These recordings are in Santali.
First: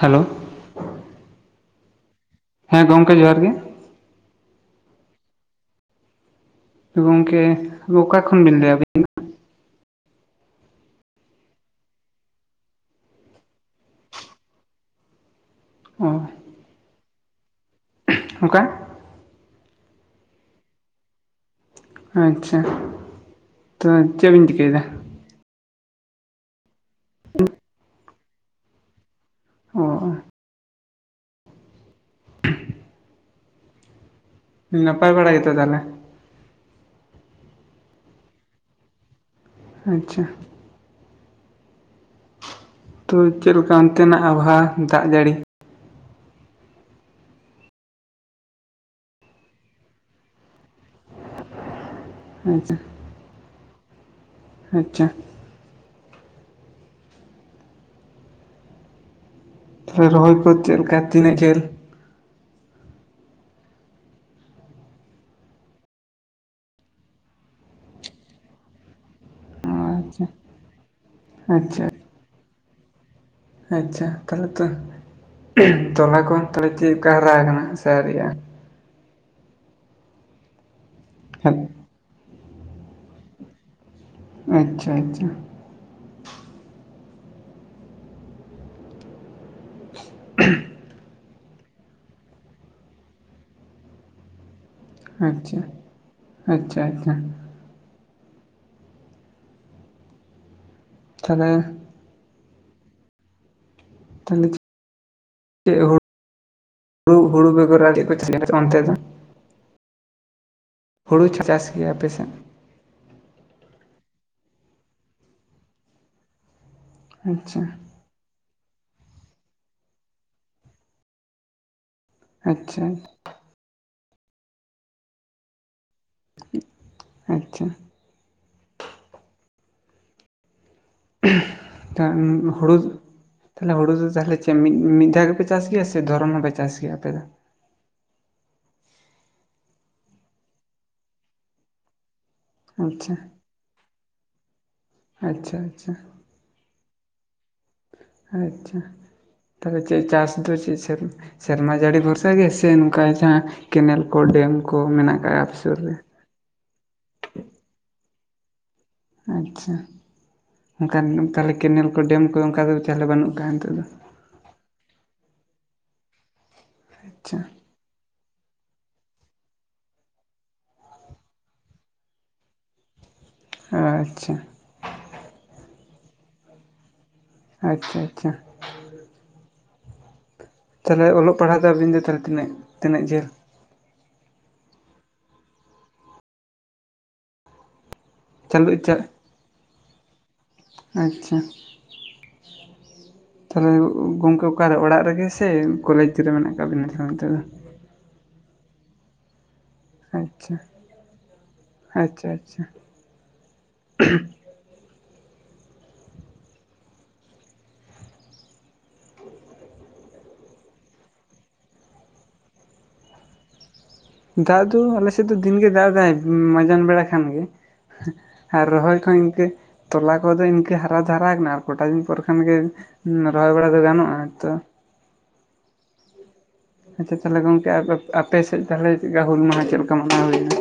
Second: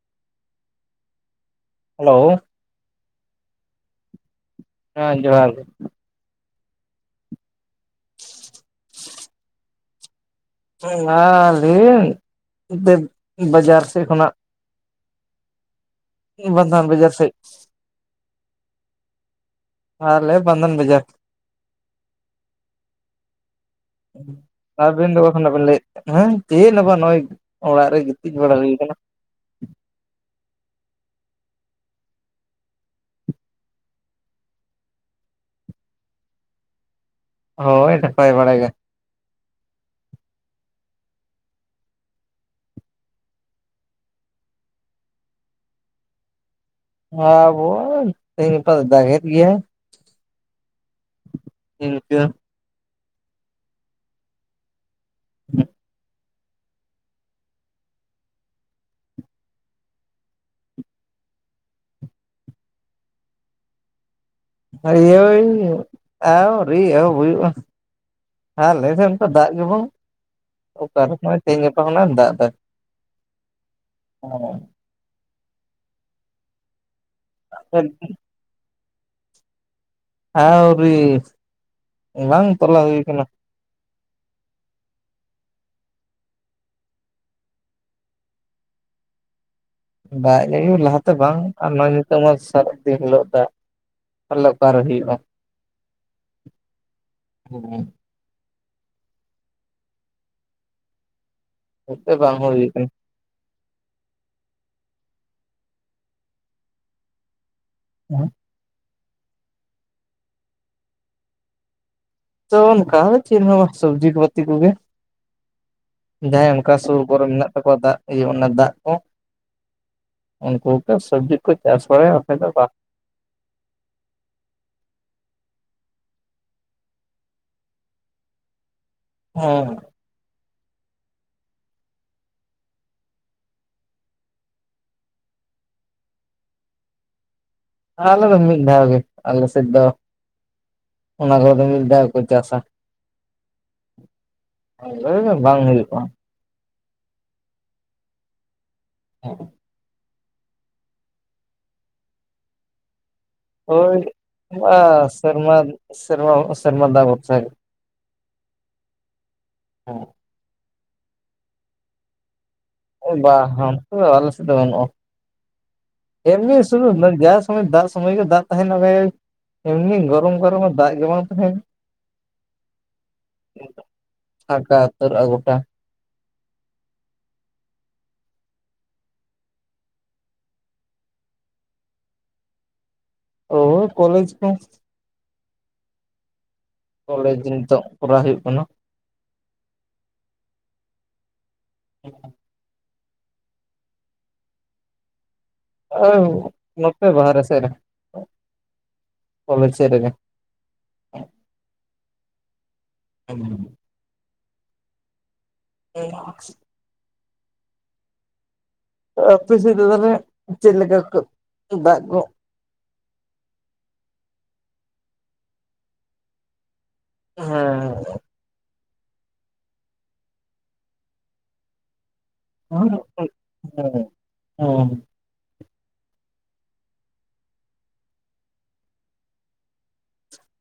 ᱦᱮᱞᱳ ᱦᱮᱞᱳ ᱦᱮᱸ ᱜᱚᱢᱠᱮ ᱡᱚᱦᱟᱸᱨ ᱜᱮ᱾ ᱦᱮᱸ ᱡᱚᱦᱟᱨ ᱜᱮ᱾ ᱜᱚᱝᱠᱮ ᱚᱠᱟ ᱠᱷᱚᱱ ᱵᱤᱱ ᱞᱟᱹᱭᱟᱵᱤᱱ ᱫᱚ᱾ ᱚ ᱞᱟᱹᱭᱟᱹᱧ ᱵᱟᱡᱟᱨ ᱥᱮᱫ ᱠᱷᱚᱱᱟᱜ᱾ [unintelligible] ᱢᱤᱛ ᱵᱟᱨ ᱫᱷᱟᱣ ᱵᱟᱡᱟᱨ ᱥᱟᱡ ᱚᱠᱟ ᱟᱞᱮ ᱵᱟᱫᱚᱱ ᱵᱟᱡᱟᱨ᱾ ᱟᱪᱪᱷᱟ ᱛᱚ ᱪᱮᱫ ᱵᱤᱱ ᱪᱤᱠᱟᱹᱭᱮᱫᱟ ᱟᱵᱤᱱ ᱫᱚ ᱵᱟᱵᱤᱱ ᱞᱟᱹᱭ ᱦᱮᱸ ᱪᱮᱫ ᱦᱚ ᱵᱟᱝ ᱱᱚᱜᱼᱚᱭ ᱚᱲᱟᱜ ᱨᱮ ᱜᱤᱛᱤᱡ ᱵᱟᱲᱟ ᱦᱩᱭ ᱟᱠᱟᱱᱟ᱾ ᱚᱸ᱾ ᱱᱟᱯᱟᱭ ᱵᱟᱲᱟ ᱜᱮᱛᱚ ᱛᱟᱦᱞᱮ? ᱦᱳᱭ ᱱᱟᱯᱟᱭ ᱵᱟᱲᱟ ᱜᱮ᱾ ᱟᱪᱪᱷᱟ᱾ ᱛᱚ ᱪᱮᱫ ᱞᱮᱠᱟ ᱚᱱᱛᱮᱱᱟᱜ ᱟᱵᱚᱦᱟᱣᱟ ᱫᱟᱜ ᱡᱟᱹᱲᱤ? ᱟᱵᱚ ᱫᱚ ᱫᱟᱜ ᱮᱫ ᱜᱮᱭᱟᱭ᱾ ᱤᱱᱠᱟᱹ ᱟᱪᱪᱷᱟ ᱟᱪᱪᱷᱟ᱾ ᱦᱮᱸ᱾ ᱛᱟᱦᱚᱞᱮ ᱨᱚᱦᱚᱭ ᱠᱚ ᱪᱮᱫ ᱞᱮᱠᱟ ᱛᱤᱱᱟᱹᱜ ᱡᱷᱟᱹᱞ? [unintelligible] ᱟᱹᱣᱨᱤ ᱮᱦᱚᱵ ᱦᱩᱭᱩᱜᱼᱟ᱾ ᱦᱮᱸ ᱟᱞᱮ ᱥᱮᱱ ᱫᱚ ᱫᱟᱜᱽ ᱜᱮ ᱵᱟᱱᱩᱜᱽ᱾ ᱟᱪᱪᱷᱟ ᱚᱠᱟ ᱨᱮ ᱦᱚᱜᱚᱭ ᱛᱮᱦᱮᱧ ᱜᱟᱯᱟ ᱟᱪᱪᱷᱟ ᱠᱷᱚᱱᱮ ᱫᱟᱜ ᱫᱟ᱾ ᱟᱪᱪᱷᱟ᱾ ᱛᱟᱦᱚᱞᱮ ᱛᱚ ᱛᱚᱞᱟ ᱠᱚ ᱛᱟᱦᱚᱞᱮ ᱪᱮᱫᱽᱞᱮᱠᱟ ᱦᱟᱨᱟ ᱟᱠᱟᱱᱟ ᱥᱮ ᱟᱣᱨᱤ ᱟᱜ-ᱟ? ᱟᱶᱨᱤ᱾ ᱦᱮᱸ᱾ ᱵᱟᱝ ᱛᱚᱞᱟ ᱦᱩᱭ ᱠᱟᱱᱟ᱾ ᱟᱪᱪᱷᱟ ᱟᱪᱪᱷᱟ᱾ ᱫᱟᱜᱽ ᱡᱟᱹᱲᱤ ᱦᱚ ᱞᱟᱦᱟ ᱛᱮ ᱵᱟᱝ ᱟᱨ ᱱᱚᱜᱚᱭ ᱱᱤᱛᱳᱜ ᱢᱟ ᱥᱟᱨᱟ ᱫᱤᱱ ᱦᱤᱞᱳᱜ ᱫᱟᱜᱽ ᱛᱟᱦᱚᱞᱮ ᱚᱠᱟᱨᱮ ᱦᱳᱭᱳᱜᱼᱟ? ᱟᱪᱪᱷᱟ, ᱟᱪᱪᱷᱟ ᱟᱪᱪᱷᱟ᱾ ᱦᱮᱸ᱾ ᱛᱟᱦᱚᱞᱮ ᱱᱚᱛᱮ ᱵᱟᱝ ᱦᱩᱭ ᱠᱟᱱᱟ᱾ ᱛᱟᱦᱚᱞᱮ ᱦᱩᱲᱩ, ᱦᱩᱲᱩ ᱵᱮᱜᱚᱨ ᱟᱨ ᱪᱮᱫᱽ ᱠᱚ ᱪᱟᱥ ᱜᱮᱭᱟ ᱚᱱᱛᱮ ᱫᱚ? ᱦᱩᱲᱩ ᱠᱚ ᱪᱟᱥ ᱜᱮᱭᱟ ᱟᱯᱮᱥᱮᱱ? ᱛᱚ ᱚᱱᱠᱟ ᱪᱮᱫ ᱦᱚᱸ ᱵᱟᱝ ᱥᱚᱵᱡᱤ ᱠᱚ ᱯᱟᱛᱤ ᱠᱚᱜᱮ, ᱡᱟᱦᱟᱸᱭ ᱚᱱᱠᱟ ᱥᱚᱵ ᱠᱚ ᱨᱮ ᱢᱮᱱᱟᱜ ᱟᱪᱪᱷᱟ ᱛᱟᱠᱚᱣᱟ, ᱫᱟᱜᱽ ᱤᱭᱟᱹ ᱚᱱᱟ ᱫᱟᱜ ᱠᱚ ᱩᱱᱠᱩ ᱠᱚ ᱥᱚᱵᱽᱡᱤ ᱠᱚ ᱪᱟᱥ ᱵᱟᱲᱟᱭᱟ᱾ ᱵᱟᱠᱷᱟᱡ ᱫᱚ ᱵᱟᱝ ᱟᱪᱪᱷᱟ᱾ ᱟᱪᱪᱷᱟ᱾ ᱦᱮᱸ᱾ ᱦᱩᱲᱩ ᱛᱟᱦᱚᱞᱮ ᱦᱩᱲᱩ ᱫᱚ ᱛᱟᱦᱚᱞᱮ ᱢᱤᱫ ᱢᱤᱫ ᱫᱷᱟᱣ ᱜᱮᱯᱮ ᱪᱟᱥ ᱜᱮᱭᱟ ᱥᱮ ᱫᱷᱚᱨᱚᱱ ᱦᱚᱸᱯᱮ ᱪᱟᱥ ᱜᱮᱭᱟ ᱟᱯᱮ ᱫᱚ? ᱟᱞᱮ ᱫᱚ ᱢᱤᱫᱽ ᱫᱷᱟᱣ ᱜᱮ, ᱟᱞᱮᱥᱮᱫ ᱫᱚ ᱚᱱᱟ ᱠᱚ ᱫᱚ ᱢᱤᱫ ᱫᱷᱟᱣ ᱜᱮᱠᱚ ᱪᱟᱥᱟ᱾ ᱟᱪᱪᱷᱟ᱾ ᱟᱪᱪᱷᱟ ᱵᱟᱝ ᱟᱪᱪᱷᱟ ᱦᱩᱭᱩᱜᱼᱟ᱾ ᱟᱪᱪᱷᱟ᱾ ᱦᱚᱸ᱾ ᱛᱟᱦᱚᱞᱮ ᱪᱮᱫᱽ ᱪᱟᱥ ᱫᱚ ᱪᱮᱫᱽ ᱥᱮ ᱥᱮᱨᱢᱟ ᱡᱟᱹᱲᱤ ᱵᱷᱚᱨᱥᱟ ᱜᱮ ᱥᱮ ᱱᱚᱝᱠᱟ ᱡᱟᱦᱟᱸ ᱳᱭ ᱠᱮᱱᱮᱞ ᱠᱚ ᱰᱮᱢ ᱠᱚ ᱵᱟ ᱢᱮᱱᱟᱜ ᱠᱟᱜ-ᱟ ᱥᱮᱨᱢᱟ ᱟᱯᱮ ᱥᱩᱨ ᱨᱮ? ᱥᱮᱨᱢᱟ ᱥᱮᱨᱢᱟ ᱫᱟᱜ ᱵᱷᱚᱨᱥᱟ ᱜᱮ᱾ ᱟᱪᱪᱷᱟ ᱚᱱᱠᱟᱱ ᱛᱟᱦᱚᱞᱮ ᱠᱮᱱᱮᱞ ᱠᱚ ᱰᱮᱢ ᱠᱚᱫᱚ ᱚᱱᱠᱟ ᱫᱚ ᱛᱟᱦᱚᱞᱮ ᱵᱟᱹᱱᱩᱜ ᱠᱟᱜᱼᱟ ᱱᱤᱛᱚᱜ ᱫᱚ ᱵᱟᱝ ᱟᱞᱮ ᱥᱮᱱ ᱫᱚ ᱵᱟᱹᱱᱩᱜᱼᱟ᱾ ᱮᱢᱱᱤ ᱥᱚᱢᱚᱭ ᱟᱪᱪᱷᱟ ᱡᱟᱦᱟ ᱥᱚᱢᱚᱭ ᱫᱟᱜᱽ ᱢᱚᱭ ᱜᱮ ᱫᱟᱜᱽ ᱛᱟᱦᱮᱱᱟ [unintelligible] ᱮᱢᱱᱤ ᱜᱚᱨᱚᱢ ᱜᱚᱨᱚᱢ ᱫᱟᱜ ᱜᱮ ᱵᱟᱝ ᱛᱟᱦᱮᱱᱟ᱾ ᱟᱪᱪᱷᱟ ᱯᱟᱠᱟ ᱩᱛᱟᱹᱨᱚᱜ-ᱟ ᱜᱳᱴᱟ᱾ ᱟᱪᱪᱷᱟ ᱟᱪᱪᱷᱟ ᱛᱟᱦᱚᱞᱮ ᱚᱞᱚᱜ ᱯᱟᱲᱦᱟᱜ ᱫᱚ ᱟᱵᱤᱱ ᱫᱚ ᱛᱤᱱᱟᱹᱜ ᱛᱤᱱᱟᱹᱜ ᱡᱷᱟᱹᱞ? ᱦᱳᱭ ᱠᱚᱞᱮᱡᱽ ᱠᱚ ᱠᱚᱞᱮᱡᱽ ᱱᱤᱛᱚᱜ ᱠᱚᱨᱟᱣ ᱦᱩᱭᱩᱜ ᱠᱟᱱᱟ᱾ ᱪᱟᱹᱞᱩ ᱪᱟ ᱟᱪᱪᱷᱟ [unintelligible] ᱛᱟᱦᱚᱞᱮ ᱜᱚᱝᱠᱮ ᱚᱠᱟᱨᱮ ᱚᱲᱟᱜ ᱨᱮᱜᱮ ᱥᱮ ᱠᱚᱞᱮᱡᱽ ᱨᱮ ᱢᱮᱱᱟᱜ ᱟᱠᱟᱟᱜ ᱵᱤᱱᱟ ᱱᱤᱛ ᱫᱚ? ᱠᱟᱞᱮᱡᱽ ᱥᱮᱫ ᱨᱮᱜᱮ᱾ ᱟᱪᱪᱟ ᱟᱪᱪᱷᱟ ᱟᱪᱪᱷᱟ [unintelligible] [inaudible] ᱦ [unintelligible] ᱚᱯᱮ ᱥᱮᱫ ᱛᱟᱦᱞᱮ ᱪᱮᱫ ᱞᱮᱠᱟ ᱫᱟᱜ ᱠᱚ? ᱫᱟᱜ ᱫᱚ ᱟᱞᱮ ᱥᱮᱫ ᱫᱚ ᱫᱤᱱᱜᱮ ᱫᱟᱜ ᱮ ᱫᱟᱭ ᱢᱟᱡᱟᱱ ᱵᱮᱲᱟ ᱠᱷᱟᱱ ᱜᱮ᱾ ᱦᱮᱸ ᱟᱨ ᱨᱚᱦᱚᱭ ᱠᱚ ᱤᱝᱠᱟᱹ ᱛᱚᱞᱟ ᱠᱚᱫᱚ ᱤᱝᱠᱟᱹ ᱦᱟᱨᱟ ᱫᱚ ᱦᱟᱨᱟ ᱠᱟᱱᱟ ᱟᱨ ᱠᱚᱴᱟ ᱫᱤᱱ ᱯᱚᱨ ᱠᱷᱟᱱ ᱜᱮ ᱨᱚᱦᱚᱭ ᱵᱟᱲᱟ ᱫᱚ ᱦᱮᱸ ᱜᱟᱱᱚᱜ-ᱟ ᱛᱚ᱾ ᱦᱮᱸ ᱟᱪᱪᱷᱟ ᱛᱟᱦᱚᱞᱮ ᱜᱚᱝᱠᱮ ᱟᱯᱮ ᱥᱮᱫ ᱛᱟᱦᱚᱞᱮ ᱪᱮᱫ ᱞᱮᱠᱟ ᱦᱩᱞ ᱢᱟᱦᱟ ᱪᱮᱫ ᱞᱮᱠᱟ ᱢᱟᱱᱟᱣ ᱦᱩᱭᱮᱱᱟ?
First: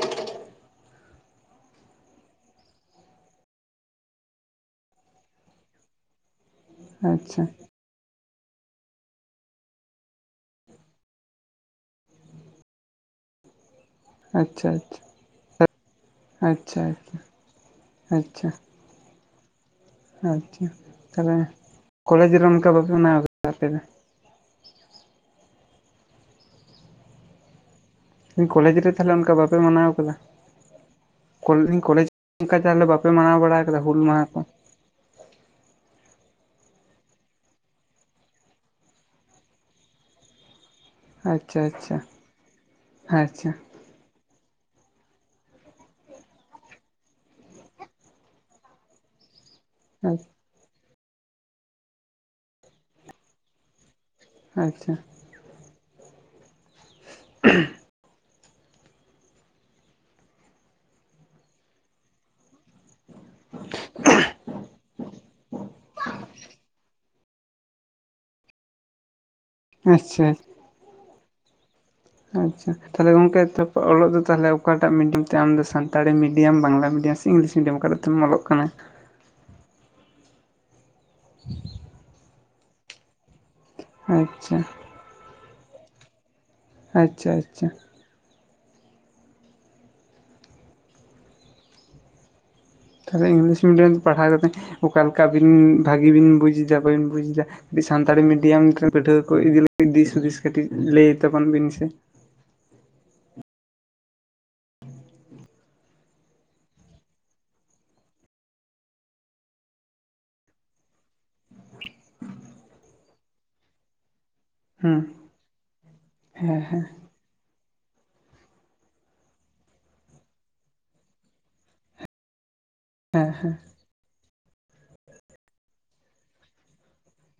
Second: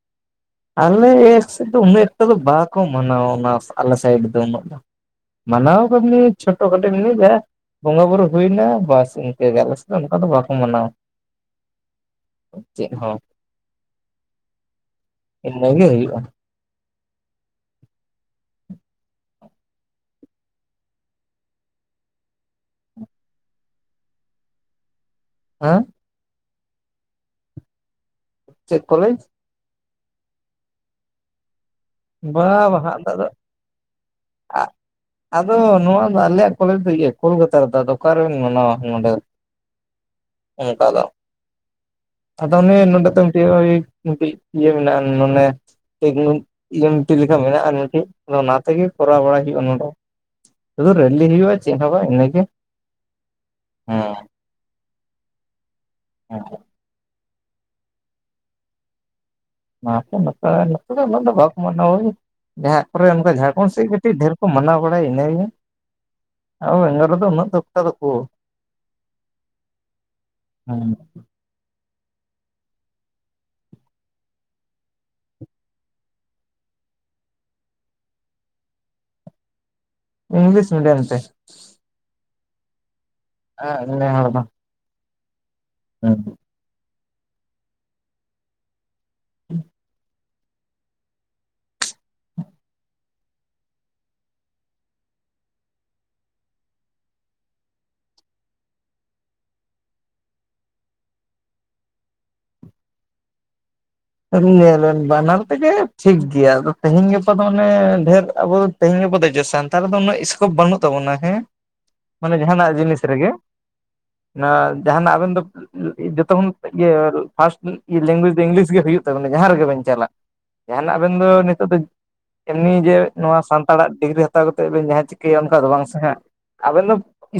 ᱟᱞᱮ ᱥᱮᱫ ᱫᱚ ᱩᱱᱟᱹᱜ ᱮᱠᱴᱟ ᱫᱚ ᱵᱟᱠᱚ ᱢᱟᱱᱟᱣᱟ ᱚᱱᱟ ᱟᱞᱮ ᱥᱟᱭᱤᱰ ᱫᱚ ᱩᱱᱟᱹᱜ ᱫᱚ᱾ ᱢᱟᱱᱟᱣ ᱠᱟᱹᱫᱤᱧᱟᱹ ᱪᱷᱳᱴᱳ ᱠᱚᱫᱚ ᱧᱩᱭ ᱜᱮᱭᱟ ᱟᱪᱪᱷᱟ ᱵᱚᱸᱜᱟ ᱵᱩᱨᱩ ᱦᱩᱭᱱᱟ ᱵᱟᱥ ᱤᱱᱠᱟᱹ ᱜᱮ ᱟᱞᱮ ᱥᱮᱫ ᱫᱚ ᱚᱱᱠᱟ ᱫᱚ ᱵᱟᱠᱚ ᱢᱟᱱᱟᱣᱟ᱾ ᱪᱮᱫ ᱦᱚᱸ ᱟᱪᱪᱷᱟ ᱟᱪᱪᱷᱟ ᱤᱱᱟᱹᱜᱮ ᱦᱩᱭᱩᱜᱼᱟ᱾ ᱟᱪᱪᱷᱟ ᱟᱪᱪᱷᱟ ᱟᱪᱪᱷᱟ ᱟᱪᱪᱷᱟ ᱛᱟᱦᱚᱞᱮ ᱠᱚᱞᱮᱡᱽ ᱨᱮ ᱚᱱᱠᱟ ᱵᱟᱯᱮ ᱢᱟᱱᱟᱣ ᱟᱠᱟᱫᱟ ᱟᱯᱮ ᱫᱚ? ᱦᱮᱸ ᱤ ᱠᱚᱞᱮᱡᱽ ᱨᱮ ᱛᱟᱦᱚᱞᱮ ᱚᱱᱠᱟ ᱵᱟᱯᱮ ᱢᱟᱱᱟᱣ ᱟᱠᱟᱫᱟ ᱤᱧ ᱠᱚᱞᱮᱡᱽ ᱵᱟ ᱚᱱᱠᱟ ᱛᱟᱞᱮ ᱵᱟᱝ ᱵᱟᱯᱮ ᱟᱫᱚ ᱢᱟᱱᱟᱣ ᱵᱟᱲᱟ ᱠᱟᱫᱟ ᱦᱩᱞ ᱢᱟᱦᱟ ᱠᱚ᱾ ᱟᱫᱚ ᱱᱚᱣᱟ ᱫᱚ ᱟᱞᱮᱭᱟᱜ ᱠᱚᱞᱮᱡᱽ ᱫᱚ ᱤᱭᱟᱹ ᱠᱳᱞᱠᱟᱛᱟ ᱨᱮᱫᱚ ᱟᱫᱚ ᱚᱠᱟᱨ ᱨᱮᱵᱮᱱ ᱢᱟᱱᱟᱣᱟ ᱱᱚᱰᱮ᱾ ᱚᱱᱠᱟ ᱫᱚ ᱟᱪᱪᱷᱟ ᱟᱪᱪᱷᱟ ᱟᱫᱚ [unintelligible] ᱫᱚ ᱢᱤᱫᱴᱟᱡ ᱟᱪᱪᱷᱟ ᱤᱭᱟᱹ ᱵᱟᱝ ᱢᱟᱱᱮ ᱯᱨᱮᱜᱮᱱᱮ ᱮᱢᱴᱤ ᱞᱮᱠᱟ ᱢᱮᱱᱟᱜ-ᱟ ᱢᱤᱫᱴᱷᱮᱱ ᱫᱚ ᱚᱱᱟ ᱛᱮᱜᱮ ᱠᱚᱨᱟᱣ ᱵᱟᱲᱟᱭ ᱦᱩᱭᱩᱜ-ᱟ ᱱᱚᱰᱮ ᱟᱪ ᱥᱩᱫᱩ ᱨᱮᱞᱤ ᱦᱩᱭᱩᱜ-ᱟ ᱪᱮᱫ ᱦᱚᱸ ᱵᱟᱝ ᱤᱱᱟᱹᱜᱮ ᱦᱮᱸ ᱟᱪᱪᱷᱟ ᱟᱪᱪᱷᱟ [inaudible] ᱵᱟᱠᱚ [unintelligible] ᱢᱟᱱᱟᱣ ᱡᱟᱦᱟᱸᱜ ᱠᱚᱨᱮ ᱚᱱᱠᱟ ᱡᱷᱟᱲᱠᱷᱚᱱᱰ ᱥᱮᱜ ᱠᱟᱹᱴᱤᱡ ᱰᱷᱮᱨ ᱠᱚ ᱢᱟᱱᱟᱣ ᱵᱟᱲᱟᱭᱟ ᱤᱱᱟᱹ ᱜᱮᱭ᱾ ᱟᱞᱮ ᱫᱚ ᱩᱱᱟᱹᱜ ᱫᱚᱠᱛᱟ ᱫᱚᱠᱚ [unintelligible] ᱦᱩᱸᱻ ᱟᱪᱪᱷᱟ ᱛᱟᱦᱚᱞᱮ ᱜᱚᱝᱠᱮ ᱛᱮ ᱚᱞᱚᱜ ᱫᱚ ᱛᱟᱦᱚᱞᱮ ᱚᱠᱟᱴᱟᱜ ᱢᱤᱰᱤᱭᱟᱢ ᱛᱮ ᱟᱢ Santali medium Bangla medium English medium ᱠᱟᱛᱮᱜ ᱛᱮᱢ ᱚᱞᱚᱜ ᱠᱟᱱᱟ᱾ English medium. ᱛᱮ [unintelligible] ᱟᱪᱪᱷᱟ ᱦᱩᱸ ᱦᱩᱸ ᱟᱪᱪᱷᱟ ᱟᱪᱪᱷᱟ [inaudible] ᱛᱟᱦᱚᱞᱮ ᱤᱝᱞᱤᱥ ᱢᱤᱰᱤᱭᱟᱢ ᱛᱮ ᱯᱟᱲᱦᱟᱣ ᱠᱟ ᱠᱟᱛᱮᱫ ᱚᱠᱟ ᱞᱮᱠᱟᱵᱤᱱ ᱵᱷᱟᱹᱜᱤ ᱵᱤᱱ ᱵᱩᱡᱽ ᱮᱫᱟ ᱵᱟᱹᱤᱱ ᱵᱩᱡᱽ ᱮᱫᱟ? ᱤᱡ ᱥᱟᱱᱛᱟᱲᱤ ᱢᱤᱰᱤᱭᱟᱢ ᱨᱮᱱ ᱯᱟᱹᱴᱷᱩᱣᱟᱹ ᱠᱚ ᱤᱫᱤ ᱫᱤᱥ ᱦᱩᱫᱤᱥ ᱠᱟᱹᱴᱤᱡ ᱞᱟᱹᱭ ᱛᱟᱵᱚᱱ ᱵᱤᱱ ᱥᱮ? ᱧᱮᱞᱮᱱ ᱵᱟᱱᱟᱨ ᱛᱮᱜᱮ ᱴᱷᱤᱠ ᱜᱮᱭᱟ ᱟᱫᱚ ᱛᱮᱦᱤᱧ ᱜᱟᱯᱟ ᱫᱚ ᱚᱱᱮ ᱰᱷᱮᱨ ᱟᱵᱚ ᱛᱮᱦᱮᱧ ᱜᱟᱯᱟ ᱫᱚ ᱡᱮ ᱥᱟᱱᱛᱟᱲ ᱫᱚ ᱩᱱᱟᱹᱜ ᱥᱠᱳᱯ ᱵᱟᱹᱱᱩᱜ ᱛᱟᱵᱚᱱᱟ ᱦᱮᱸ ᱢᱟᱱᱮ ᱡᱟᱦᱟᱸᱱᱟᱜ ᱡᱤᱱᱤᱥ ᱨᱮᱜᱮ ᱚᱱᱟ ᱦᱮᱸ ᱡᱟᱦᱟᱸᱱᱟᱜ ᱟᱵᱮᱱ ᱫᱚ ᱡᱚᱛᱚ ᱠᱷᱚᱱ ᱦᱮᱸ ᱦᱮᱸ ᱤᱭᱟᱹ ᱯᱷᱟᱥᱴ ᱞᱮᱝᱜᱩᱭᱡᱽ ᱫᱚ ᱤᱝᱞᱤᱥ ᱜᱮ ᱦᱩᱭᱩᱜ ᱛᱚ ᱢᱟᱱᱮ ᱡᱟᱦᱟᱸ ᱨᱮᱜᱮ ᱵᱮᱱ ᱪᱟᱞᱟᱜ ᱡᱟᱦᱟᱸᱱᱟᱜ ᱟᱵᱮᱱ ᱫᱚ ᱱᱤᱛᱚᱜ ᱫᱚ ᱮᱢᱱᱤ ᱡᱮ ᱱᱚᱣᱟ ᱦᱮᱸ ᱦᱮᱸ ᱦᱮᱸ ᱥᱟᱱᱛᱟᱲᱟᱜ ᱰᱤᱜᱽᱨᱤ ᱦᱟᱛᱟᱣ ᱠᱟᱛᱮ ᱵᱮᱱ ᱡᱟᱦᱟᱸ ᱪᱤᱠᱟᱹᱭᱼᱟ ᱚᱱᱠᱟ ᱫᱚ ᱵᱟᱝ ᱥᱮ ᱦᱟᱜ ᱟᱵᱮᱱ ᱫᱚ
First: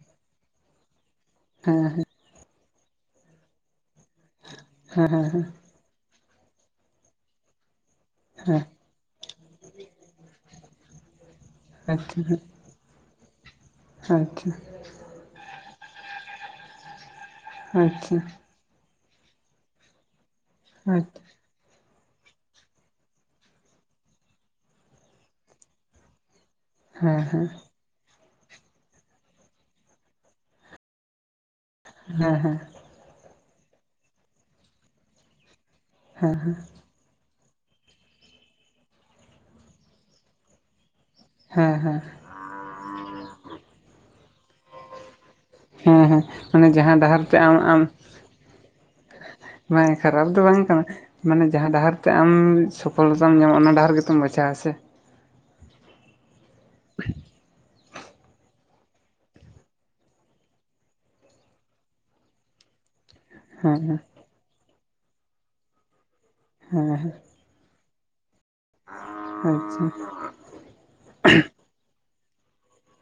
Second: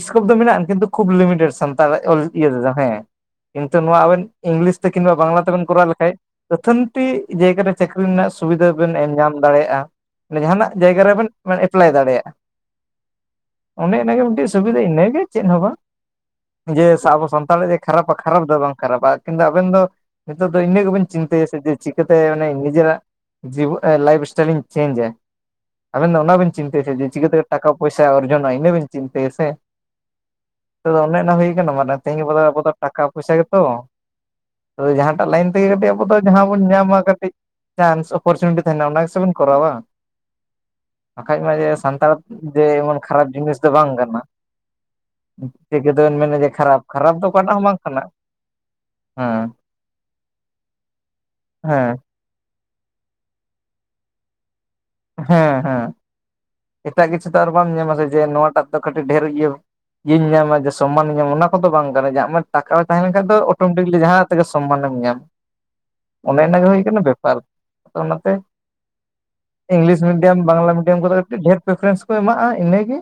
ᱥᱠᱳᱯ ᱫᱚ ᱢᱮᱱᱟᱜ ᱠᱤᱱᱛᱩ ᱠᱷᱩᱵ ᱞᱤᱢᱤᱴᱮᱰ᱾ ᱦᱮᱸ ᱥᱟᱱᱛᱟᱲ ᱚᱞ ᱤᱭᱟᱹ ᱛᱮᱫᱚ ᱦᱮᱸ ᱠᱤᱱᱛᱩ ᱱᱚᱣᱟ ᱟᱵᱮᱱ ᱤᱝᱞᱤᱥ ᱛᱮ ᱠᱤᱝᱵᱟ ᱦᱮᱸ ᱵᱟᱝᱞᱟ ᱦᱮᱸ ᱛᱮᱵᱮᱱ ᱠᱚᱨᱟᱣ ᱞᱮᱠᱷᱟᱡ ᱟᱛᱷᱟᱹᱱᱴᱤ ᱡᱟᱭᱜᱟ ᱨᱮ ᱪᱟᱹᱠᱨᱤ ᱨᱮᱱᱟᱜ ᱦᱮᱸ ᱥᱩᱵᱤᱫᱷᱟ ᱦᱮᱸ ᱵᱮᱱ ᱮᱢ ᱧᱟᱢ ᱫᱟᱲᱮᱭᱟᱜᱼᱟ, ᱡᱟᱦᱟᱱᱟᱜ ᱡᱟᱭᱜᱟ ᱨᱮᱵᱮᱱ ᱮᱯᱞᱟᱭ ᱟᱪᱪᱷᱟ ᱫᱟᱲᱮᱭᱟᱜᱼᱟ᱾ ᱦᱮᱸ ᱚᱱᱮ ᱮᱱᱮ ᱜᱮ ᱢᱤᱫᱴᱮᱱ ᱟᱪᱪᱷᱟ ᱥᱩᱵᱤᱫᱷᱟ ᱤᱱᱟᱹᱜᱮ ᱪᱮᱫ ᱦᱚᱸ ᱵᱟᱝ ᱡᱮ ᱥᱟᱵᱚᱥᱚᱱ ᱛᱟᱞᱮ ᱡᱮ ᱠᱷᱟᱨᱟᱵᱽ-ᱟ ᱟᱪᱪᱷᱟ ᱟᱪᱪᱷᱟ ᱠᱷᱟᱨᱟᱵᱽ ᱫᱚ ᱵᱟᱝ ᱠᱷᱟᱨᱟᱵᱟ ᱠᱤᱱᱛᱩ ᱟᱵᱮᱱ ᱫᱚ ᱱᱤᱛᱚᱜ ᱫᱚ ᱤᱱᱟᱹᱜ ᱦᱮᱸ ᱦᱮᱸ ᱜᱮᱵᱮᱱ ᱪᱤᱠᱟᱹᱛᱮ ᱥᱮ ᱪᱤᱠᱟᱹᱛᱮ ᱢᱟᱱᱮ ᱱᱤᱡᱮᱨᱟᱜ ᱡᱤᱵᱩ ᱮ ᱞᱟᱭᱤᱯᱷ ᱥᱴᱟᱭᱤᱞ ᱤᱧ ᱪᱮᱧᱡᱟ? ᱟᱵᱮᱱ ᱫᱚ ᱚᱱᱟ ᱵᱮᱱ ᱪᱤᱱᱛᱟᱹᱭ ᱭᱟ ᱦᱮᱸ ᱡᱮ ᱪᱤᱠᱟᱹᱛᱮ ᱦᱮᱸ ᱴᱟᱠ ᱯᱚᱭᱥᱟ ᱚᱨᱡᱚᱱᱟ ᱤᱱᱟᱹᱵᱤᱱ ᱪᱤᱱᱛᱟᱹᱭᱟ ᱥᱮ ᱛᱟᱫᱚ ᱚᱱᱮ ᱚᱱᱟ ᱦᱩᱭ ᱜᱮ ᱱᱚᱣᱟᱱᱟ ᱛᱮᱦᱮᱧ ᱜᱮᱵᱚᱫᱚ ᱦᱮᱸ ᱟᱵᱚ ᱫᱚ ᱴᱟᱠᱟ ᱯᱩᱭᱥᱟ ᱜᱮ ᱛᱚ ᱟᱫᱚ ᱡᱟᱦᱟᱸ ᱴᱟᱜ ᱞᱟᱭᱱ ᱛᱮ ᱜᱮ ᱠᱟᱹᱴᱤᱡ ᱟᱵᱚ ᱫᱚ ᱡᱟᱦᱟᱸ ᱵᱚᱱ ᱧᱟᱢᱟ ᱠᱟᱹᱴᱤᱡ ᱪᱟᱱᱥ ᱚᱯᱚᱨᱪᱩᱱᱤᱴᱤ ᱛᱟᱦᱮᱱᱟ ᱚᱱᱟ ᱜᱮ ᱥᱮ ᱵᱮᱱ ᱠᱚᱨᱟᱣᱟ᱾ ᱵᱟᱠᱷᱟᱡ ᱢᱟ ᱡᱮ ᱦᱮᱸ ᱦᱮᱸ ᱥᱟᱱᱛᱟᱲ ᱡᱮ ᱮᱢᱚᱱ ᱠᱷᱟᱨᱟᱵᱽ ᱡᱤᱱᱤᱥ ᱫᱚ ᱵᱟᱝ ᱠᱟᱱᱟ᱾ ᱪᱤᱠᱟᱹᱛᱮᱣᱮᱱ ᱦᱮᱸ ᱢᱮᱱᱟ ᱡᱮ ᱢᱟᱱᱮ ᱠᱷᱟᱨᱟᱯ ᱡᱟᱦᱟᱸ ᱠᱷᱟᱨᱟᱯ ᱰᱟᱦᱟᱨ ᱫᱚ ᱛᱮ ᱚᱠᱟᱴᱟᱜ ᱟᱢ ᱦᱚᱸ ᱵᱟᱝ ᱠᱟᱱᱟ ᱦᱮᱸ᱾ ᱢᱟᱱ ᱠᱷᱟᱨᱟᱵᱽ ᱫᱚ ᱵᱟᱝ ᱠᱟᱱᱟ ᱢᱟᱱᱮ ᱡᱟᱦᱟᱸ ᱦᱮᱸ ᱰᱟᱦᱟᱨ ᱛᱮ ᱟᱢ ᱥᱚᱯᱷᱚᱞᱚᱛᱟᱢ ᱧᱟᱢᱟ ᱚᱱᱟ ᱰᱟᱦᱟᱨ ᱜᱮᱛᱚᱢ ᱵᱟᱪᱷᱟᱣᱟ ᱥᱮ᱾ ᱦᱮᱸ ᱦᱮᱸ ᱮᱴᱟᱜ ᱠᱤᱪᱷᱩ ᱛᱚ ᱟᱨ ᱵᱟᱢ ᱧᱟᱢᱟ ᱥᱮ ᱡᱮ ᱱᱚᱣᱟᱴᱟᱜ ᱠᱟᱹᱴᱤᱡ ᱰᱷᱮᱨ ᱤᱭᱟᱹᱣ ᱤᱧ ᱧᱟᱢᱟ ᱡᱮ ᱥᱚᱢᱟᱱᱤᱧ ᱧᱟᱢᱟ ᱚᱱᱟ ᱠᱚᱫᱚ ᱵᱟᱝ ᱠᱟᱱᱟ ᱟᱢᱟᱜ ᱴᱟᱠᱟ ᱛᱟᱦᱮ ᱞᱮ᱾ ᱵᱟᱠᱷᱟ ᱫᱚ ᱦᱮᱸ ᱚᱴᱳᱢᱮᱴᱤᱠᱞᱤ ᱦᱮᱸ ᱡᱟᱦᱟᱸ ᱛᱮᱜᱮ ᱥᱚᱢᱟᱱᱮᱢ ᱧᱟᱢᱟ ᱚᱱᱮ ᱚᱱᱮ ᱤᱱᱟᱹᱜᱮ ᱦᱩᱭ ᱦᱮᱸ ᱠᱟᱱᱟ ᱵᱮᱯᱟᱨ᱾ ᱛᱚ ᱚᱱᱟ ᱛᱮ ᱦᱮᱸ ᱟᱪᱪᱷᱟ ᱦᱮᱸ ᱤᱝᱜᱽᱞᱤᱥ ᱢᱤᱰᱤᱭᱟᱢ ᱵᱟᱝᱞᱟ ᱢᱤᱰᱤᱭᱟᱢ ᱠᱚᱫᱚ ᱠᱟᱹᱴᱤᱡ ᱰᱷᱮᱨ ᱯᱨᱤᱯᱷᱮᱨᱮᱱᱥ ᱠᱚ ᱮᱢᱟᱜᱼᱟ ᱤᱱᱟᱹᱜᱮ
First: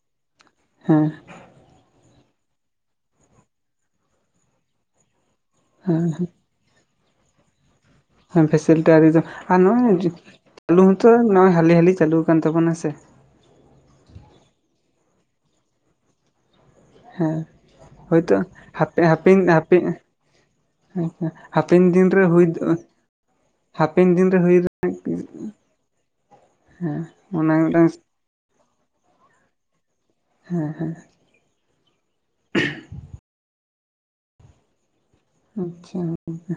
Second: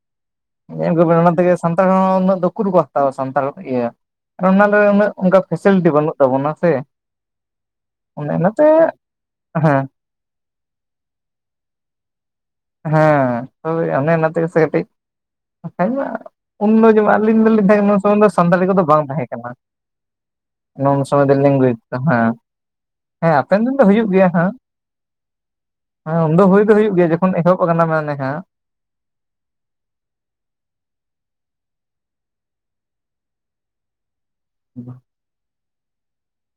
᱾ ᱮᱢ ᱜᱮ ᱦᱮᱸ ᱵᱤᱱ ᱚᱱᱟᱛᱮᱜᱮ ᱥᱟᱱᱛᱟᱲ ᱦᱚᱸ ᱩᱱᱟᱹᱜ ᱫᱚ ᱩᱠᱩᱨ ᱠᱚ ᱦᱟᱛᱟᱣᱟ ᱥᱟᱱᱛᱟᱲ ᱤᱭᱟᱹ ᱟᱫᱚ ᱚᱱᱟ ᱫᱚ ᱩᱱᱟᱹᱜ ᱾ ᱚᱝᱠᱟ ᱯᱷᱮᱥᱮᱞᱤᱴᱤ ᱵᱟᱹᱱᱩᱜ ᱛᱟᱵᱚᱱᱟ ᱥᱮ ᱚᱱᱮ ᱦᱮᱸ ᱚᱱᱟᱛᱮ ᱯᱷᱮᱥᱮᱞᱤᱴᱤ ᱟᱹᱨᱤ ᱫᱚ ᱟᱨ ᱦᱮᱸ ᱱᱚᱜᱼᱚᱭ ᱞᱩᱢᱛᱷᱟᱹ ᱱᱚᱜᱚᱭ ᱦᱟᱹᱞᱤ ᱦᱟᱹᱞᱤ ᱪᱟᱹᱞᱩ ᱟᱠᱟᱱ ᱛᱟᱵᱚᱱᱟ ᱥᱮ ᱦᱮᱸ [unintelligible] ᱚᱱᱮ ᱚᱱᱟ ᱛᱮᱜᱮ ᱥᱮ ᱠᱟᱹᱴᱤᱡ ᱩᱱ ᱫᱚ ᱡᱮᱢᱚᱱ ᱟᱹᱞᱤᱧ ᱦᱮᱸ ᱫᱚᱞᱤᱧ ᱛᱟᱦᱮᱸ ᱠᱟᱱᱟ ᱩᱱ ᱥᱩᱢᱚᱭ ᱫᱚ ᱦᱳᱭᱛᱳ ᱥᱟᱱᱛᱟᱞᱤ ᱠᱚᱫᱚ ᱦᱟᱯᱮ ᱵᱟᱝ ᱛᱟᱦᱮᱸ ᱦᱟᱯᱮᱱ ᱠᱟᱱᱟ ᱦᱟᱯᱮ ᱾ ᱱᱚᱣᱟᱢ ᱥᱚᱢᱚᱭ ᱫᱚ ᱞᱤᱸᱜᱩᱭ ᱦᱟᱯᱮᱱ ᱫᱚ ᱫᱤᱱ ᱨᱮ ᱦᱮᱸ ᱦᱩᱭ ᱾ ᱦᱮᱸ ᱦᱟᱯᱮᱱ ᱫᱤᱱ ᱫᱚ ᱦᱩᱭᱩᱜ ᱜᱮᱭᱟ ᱫᱤᱱ ᱨᱮ ᱦᱟᱸᱜ ᱦᱩᱭ ᱨᱮᱱᱟᱜ ᱦᱮᱸ ᱩᱱ ᱫᱚ ᱦᱩᱭ ᱫᱚ ᱦᱩᱭᱩᱜ ᱜᱮᱭᱟ ᱦᱮᱸ ᱠᱷᱚᱱ ᱚᱱᱟ ᱮᱦᱚᱵ ᱟᱠᱟᱱᱟ ᱢᱤᱫᱴᱟᱝ ᱢᱟᱱᱮ ᱦᱟᱸᱜ ᱾ ᱦᱩᱸᱦᱩᱸ [unintelligible] [unintelligible] ᱟᱪᱷᱟ [unintelligible]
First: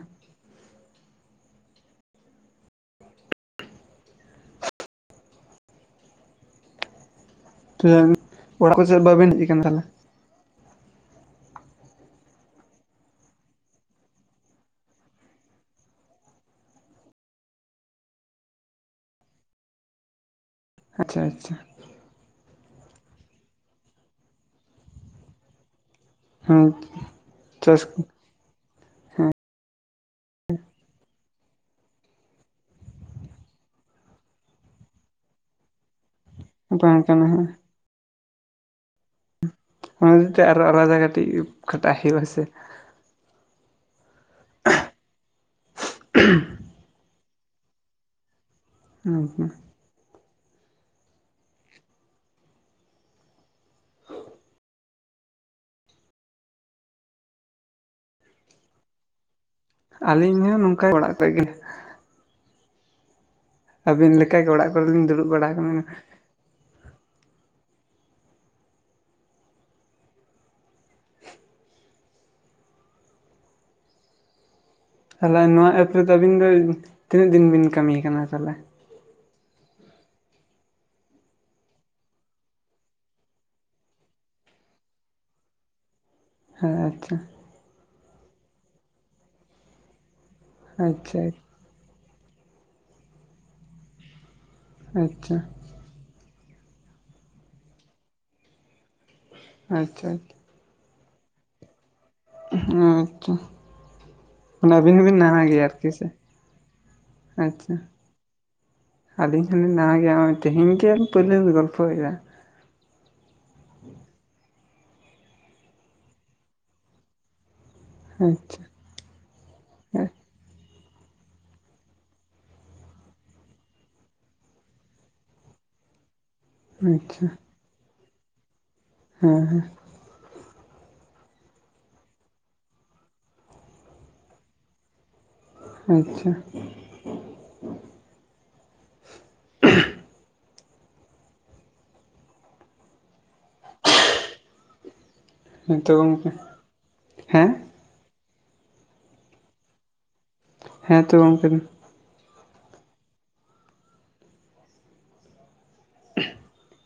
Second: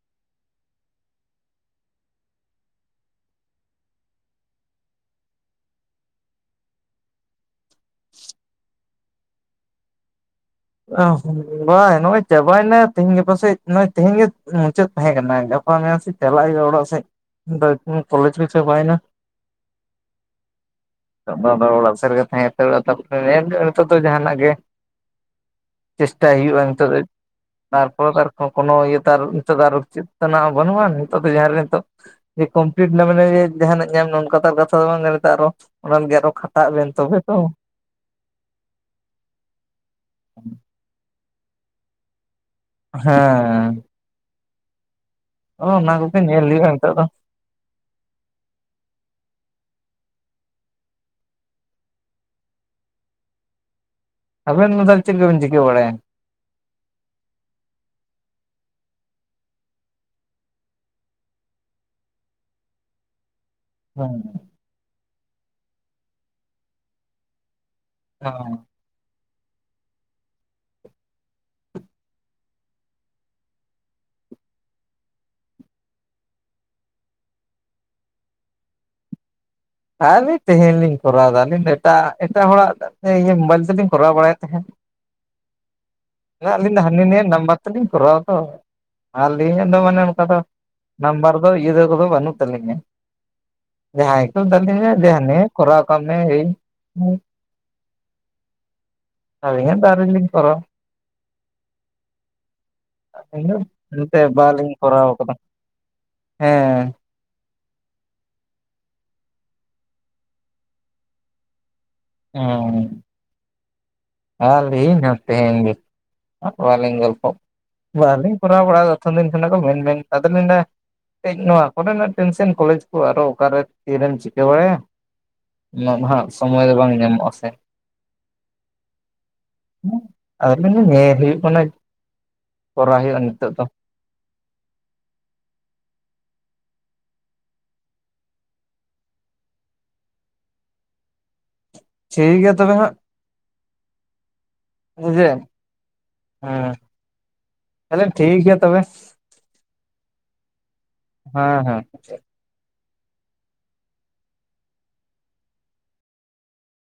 [unintelligible] ᱛᱮᱱ ᱚᱲᱟᱜ ᱠᱚ ᱪᱮᱫ ᱵᱟᱵᱮᱱ ᱦᱮᱡ ᱟᱠᱟᱱ ᱛᱟᱦᱚᱞᱮ? [unintelligible] ᱱᱚᱜᱼᱚᱭ ᱪᱟᱵᱟᱭᱮᱱᱟ ᱛᱦᱤᱧ ᱜᱟᱯᱟᱥᱮᱡ ᱱᱚᱜᱼᱚᱭ ᱛᱮᱦᱮᱧ ᱜᱮ ᱢᱩᱪᱟᱹᱫ ᱛᱟᱦᱮᱸ ᱠᱟᱱᱟ ᱜᱟᱯᱟ ᱢᱮᱭᱟᱝ ᱥᱮ ᱪᱟᱞᱟᱜ ᱤᱧ ᱚᱲᱟᱜ ᱥᱮᱫ [unintelligible] ᱠᱚᱞᱮᱡᱽ ᱦᱚᱸᱪᱟᱵᱟᱭᱱᱟ ᱾ ᱟᱪᱪᱷᱟ ᱛᱚᱜ ᱫᱚ ᱟᱪᱪᱷᱟ ᱟᱫᱚ ᱚᱲᱟᱜ ᱥᱮᱫ ᱨᱮᱜᱮ ᱛᱟᱦᱮᱸ [unintelligible] ᱱᱤᱛᱚᱜ ᱫᱚ ᱡᱟᱦᱟᱱᱟᱜ ᱜᱮ ᱪᱮᱥᱴᱟᱭ ᱦᱮᱸ ᱦᱩᱭᱩᱜᱼᱟ ᱱᱤᱛᱚᱜ ᱫᱚ ᱪᱟᱥ ᱛᱟᱨᱯᱚᱨ ᱠᱚ ᱠᱚᱱᱳ ᱤᱭᱟᱹ ᱛᱟᱨ ᱱᱤᱛᱚᱜ ᱫᱚ ᱟᱨ ᱩᱪᱤᱛ ᱛᱟᱱᱟ ᱵᱟᱹᱱᱩᱜᱟᱱ ᱱᱤᱛᱚᱜ ᱫᱚ ᱡᱟᱦᱟᱸ ᱱᱤᱛᱚᱜ ᱡᱮ ᱠᱚᱢᱯᱞᱤᱴ ᱱᱟ ᱢᱟᱱᱮ ᱡᱟᱦᱱᱟᱜ ᱧᱟᱢ ᱱᱚᱝᱠᱟ ᱛᱚ ᱟᱨ ᱠᱟᱛᱷᱟ ᱫᱚ ᱵᱟᱝ ᱾ ᱠᱷᱟᱴᱟᱜ ᱵᱮᱱ ᱵᱟᱝ ᱛᱚᱵᱮ ᱠᱟᱱᱟ ᱛᱚ ᱦᱮᱸ ᱾ ᱚᱱᱛᱮ ᱟᱨᱟ ᱟᱨᱟ ᱡᱟᱭ ᱠᱟᱴᱤᱡ ᱠᱷᱟᱴᱟᱜ ᱦᱩᱭᱩᱜ-ᱟ ᱦᱮᱸ ᱥᱮ ᱾ ᱦᱮᱸ ᱚ ᱚᱱᱟ ᱠᱚᱜᱮ ᱧᱮᱞ ᱦᱩᱭᱩᱜᱼᱟ ᱱᱤᱛᱚᱜ ᱫᱚ᱾ ᱩ ᱦᱩᱜ ᱟᱵᱮᱱ ᱢᱚᱛᱚ ᱪᱮᱫ ᱠᱚ ᱵᱤᱧ ᱪᱤᱠᱟᱹ ᱵᱟᱲᱟᱭᱟ? ᱟᱹᱞᱤᱧ ᱦᱚᱸ ᱱᱚᱝᱠᱟᱭ ᱚᱲᱟᱜ [unintelligible] ᱨᱮ ᱜᱮ ᱦᱮᱸ ᱟᱵᱤᱱ ᱞᱮᱠᱟᱜᱮ ᱚᱲᱟᱜ ᱠᱚᱨᱮ ᱞᱤᱧ ᱫᱩᱲᱩᱵ ᱵᱟᱲᱟ ᱠᱟᱱᱟ᱾ [unintelligible] ᱛᱟᱞᱦᱮ ᱱᱚᱣᱟ ᱮᱯ ᱨᱮᱫᱚ ᱟᱹᱵᱤᱱ ᱫᱚ ᱛᱤᱱᱟᱹᱜ ᱫᱤᱱ ᱵᱤᱱ ᱠᱟᱹᱢᱤᱭᱟ ᱠᱟᱱᱟ ᱛᱟᱞᱦᱮ? ᱟᱹᱞᱤᱧ ᱛᱮᱦᱮᱧ ᱞᱤᱧ ᱠᱚᱨᱟᱣ ᱮᱫᱟ ᱟᱹᱞᱤᱧ ᱫᱚ ᱮᱴᱟᱜ ᱮᱴᱟᱜ ᱦᱚᱲᱟᱜ ᱤᱭᱟᱹ ᱢᱳᱵᱟᱭᱤᱞ ᱛᱮᱞᱤᱧ ᱠᱚᱨᱟᱣ ᱵᱟᱲᱟᱭᱮᱫ ᱛᱟᱦᱮᱸᱫ᱾ ᱦᱮᱸ ᱟᱹᱞᱤᱧ ᱫᱚ ᱦᱟᱹᱱᱤ ᱟᱪᱪᱷᱟ ᱱᱤᱭᱟᱜ ᱱᱟᱢᱵᱟᱨ ᱛᱮᱞᱤᱧ ᱠᱚᱨᱟᱣᱟ ᱛᱚ ᱟᱨ ᱟᱹᱞᱤᱧᱟᱜ ᱫᱚ ᱢᱟᱱᱮ ᱚᱱᱠᱟ ᱫᱚ ᱟᱪᱪᱷᱟ ᱱᱟᱢᱵᱟᱨ ᱫᱚ ᱤᱭᱟᱹ ᱠᱚᱫᱚ ᱵᱟᱹᱱᱩᱜ ᱛᱟᱞᱤᱧᱟ ᱡᱟᱦᱟᱸᱭ [unintelligible] ᱫᱮ ᱦᱟᱱᱤ ᱟᱪᱪᱷᱟ ᱠᱚᱨᱟᱣ ᱠᱟᱜ ᱢᱮ ᱮᱭ ᱟᱞᱤᱧᱟᱜ ᱫᱚ ᱟᱪᱪᱷᱟ ᱟᱨᱤᱞᱤᱧ ᱠᱚᱨᱟᱣᱟ ᱟᱪᱪᱷᱟ ᱟᱹᱞᱤᱧ ᱫᱚ ᱱᱚᱛᱮ ᱢᱟᱱᱮ ᱵᱟᱞᱤᱧ ᱟᱹᱵᱤᱱ ᱠᱚᱨᱟᱣ ᱦᱚᱸᱵᱤᱱ ᱟᱠᱟᱫᱟ ᱱᱟᱣᱟ ᱜᱮᱭᱟ ᱟᱨᱠᱤ ᱥᱮ? ᱦᱮᱸ ᱟᱪᱪᱷᱟ ᱟᱹᱞᱤᱧ [unintelligible] ᱢᱟᱨᱟᱝ ᱜᱮᱭᱟ ᱱᱚᱜᱚᱭ ᱛᱮᱦᱮᱧ ᱜᱮᱞ ᱯᱳᱭᱞᱳᱧ ᱜᱚᱞᱯᱷᱚᱭᱮᱜ-ᱟ᱾ ᱚ ᱟᱨ ᱞᱤᱧ [unintelligible] ᱛᱤᱦᱮᱱ ᱜᱮ ᱟᱨ ᱞᱤᱧᱜᱚᱞᱯᱚ ᱵᱟᱞᱤᱧ ᱠᱚᱨᱟᱣ ᱟᱪᱪᱷᱟ ᱵᱟᱲᱟ ᱢᱮᱛᱟ ᱫᱤᱱ ᱛᱟᱦᱮ ᱠᱚ ᱢᱮᱱ ᱢᱮᱱ ᱟᱫᱟ ᱞᱮᱧ ᱞᱟᱹᱭᱟ ᱛᱮᱧ ᱱᱚᱣᱟ ᱠᱚᱨᱮᱱᱟᱜ ᱴᱮᱱᱥᱚᱱ ᱠᱚᱞᱮᱡᱽ ᱠᱚ ᱟᱨᱚ ᱚᱠᱟᱨᱮ ᱛᱤᱨᱮᱢ ᱪᱤᱠᱟᱹ ᱵᱟᱲᱟᱭᱟ ᱱᱚᱣᱟ ᱢᱟ ᱦᱟᱜ ᱥᱚᱢᱚᱭ ᱨᱮ ᱵᱟᱝ ᱟᱪᱪᱷᱟ ᱧᱟᱢᱚᱜᱼᱟ ᱥᱮ ᱦᱮᱸ ᱦᱮᱸ [unintelligible] ᱱᱮᱞ ᱦᱩᱭᱩᱜ ᱠᱟᱱᱟ ᱠᱚᱨᱟᱣ ᱦᱩᱭᱩᱜᱼᱟ ᱱᱤᱛᱳ ᱫᱚ ᱟᱪᱪᱷᱟ [inaudible] ᱴᱷᱤᱠ ᱜᱮᱭᱟ ᱛᱚᱵᱮ ᱦᱟᱸᱜ᱾ [unintelligible] ᱱᱤᱛᱚᱜ ᱜᱚᱝᱠᱮ ᱦᱮᱸ ᱛᱟᱦᱚᱞᱮ ᱴᱷᱤᱠ ᱜᱮᱭᱟ ᱛᱚᱵᱮ ᱦᱮᱸ ᱛᱚ ᱜᱚᱢᱠᱮ ᱦᱮᱸ ᱦᱮᱸ [inaudible]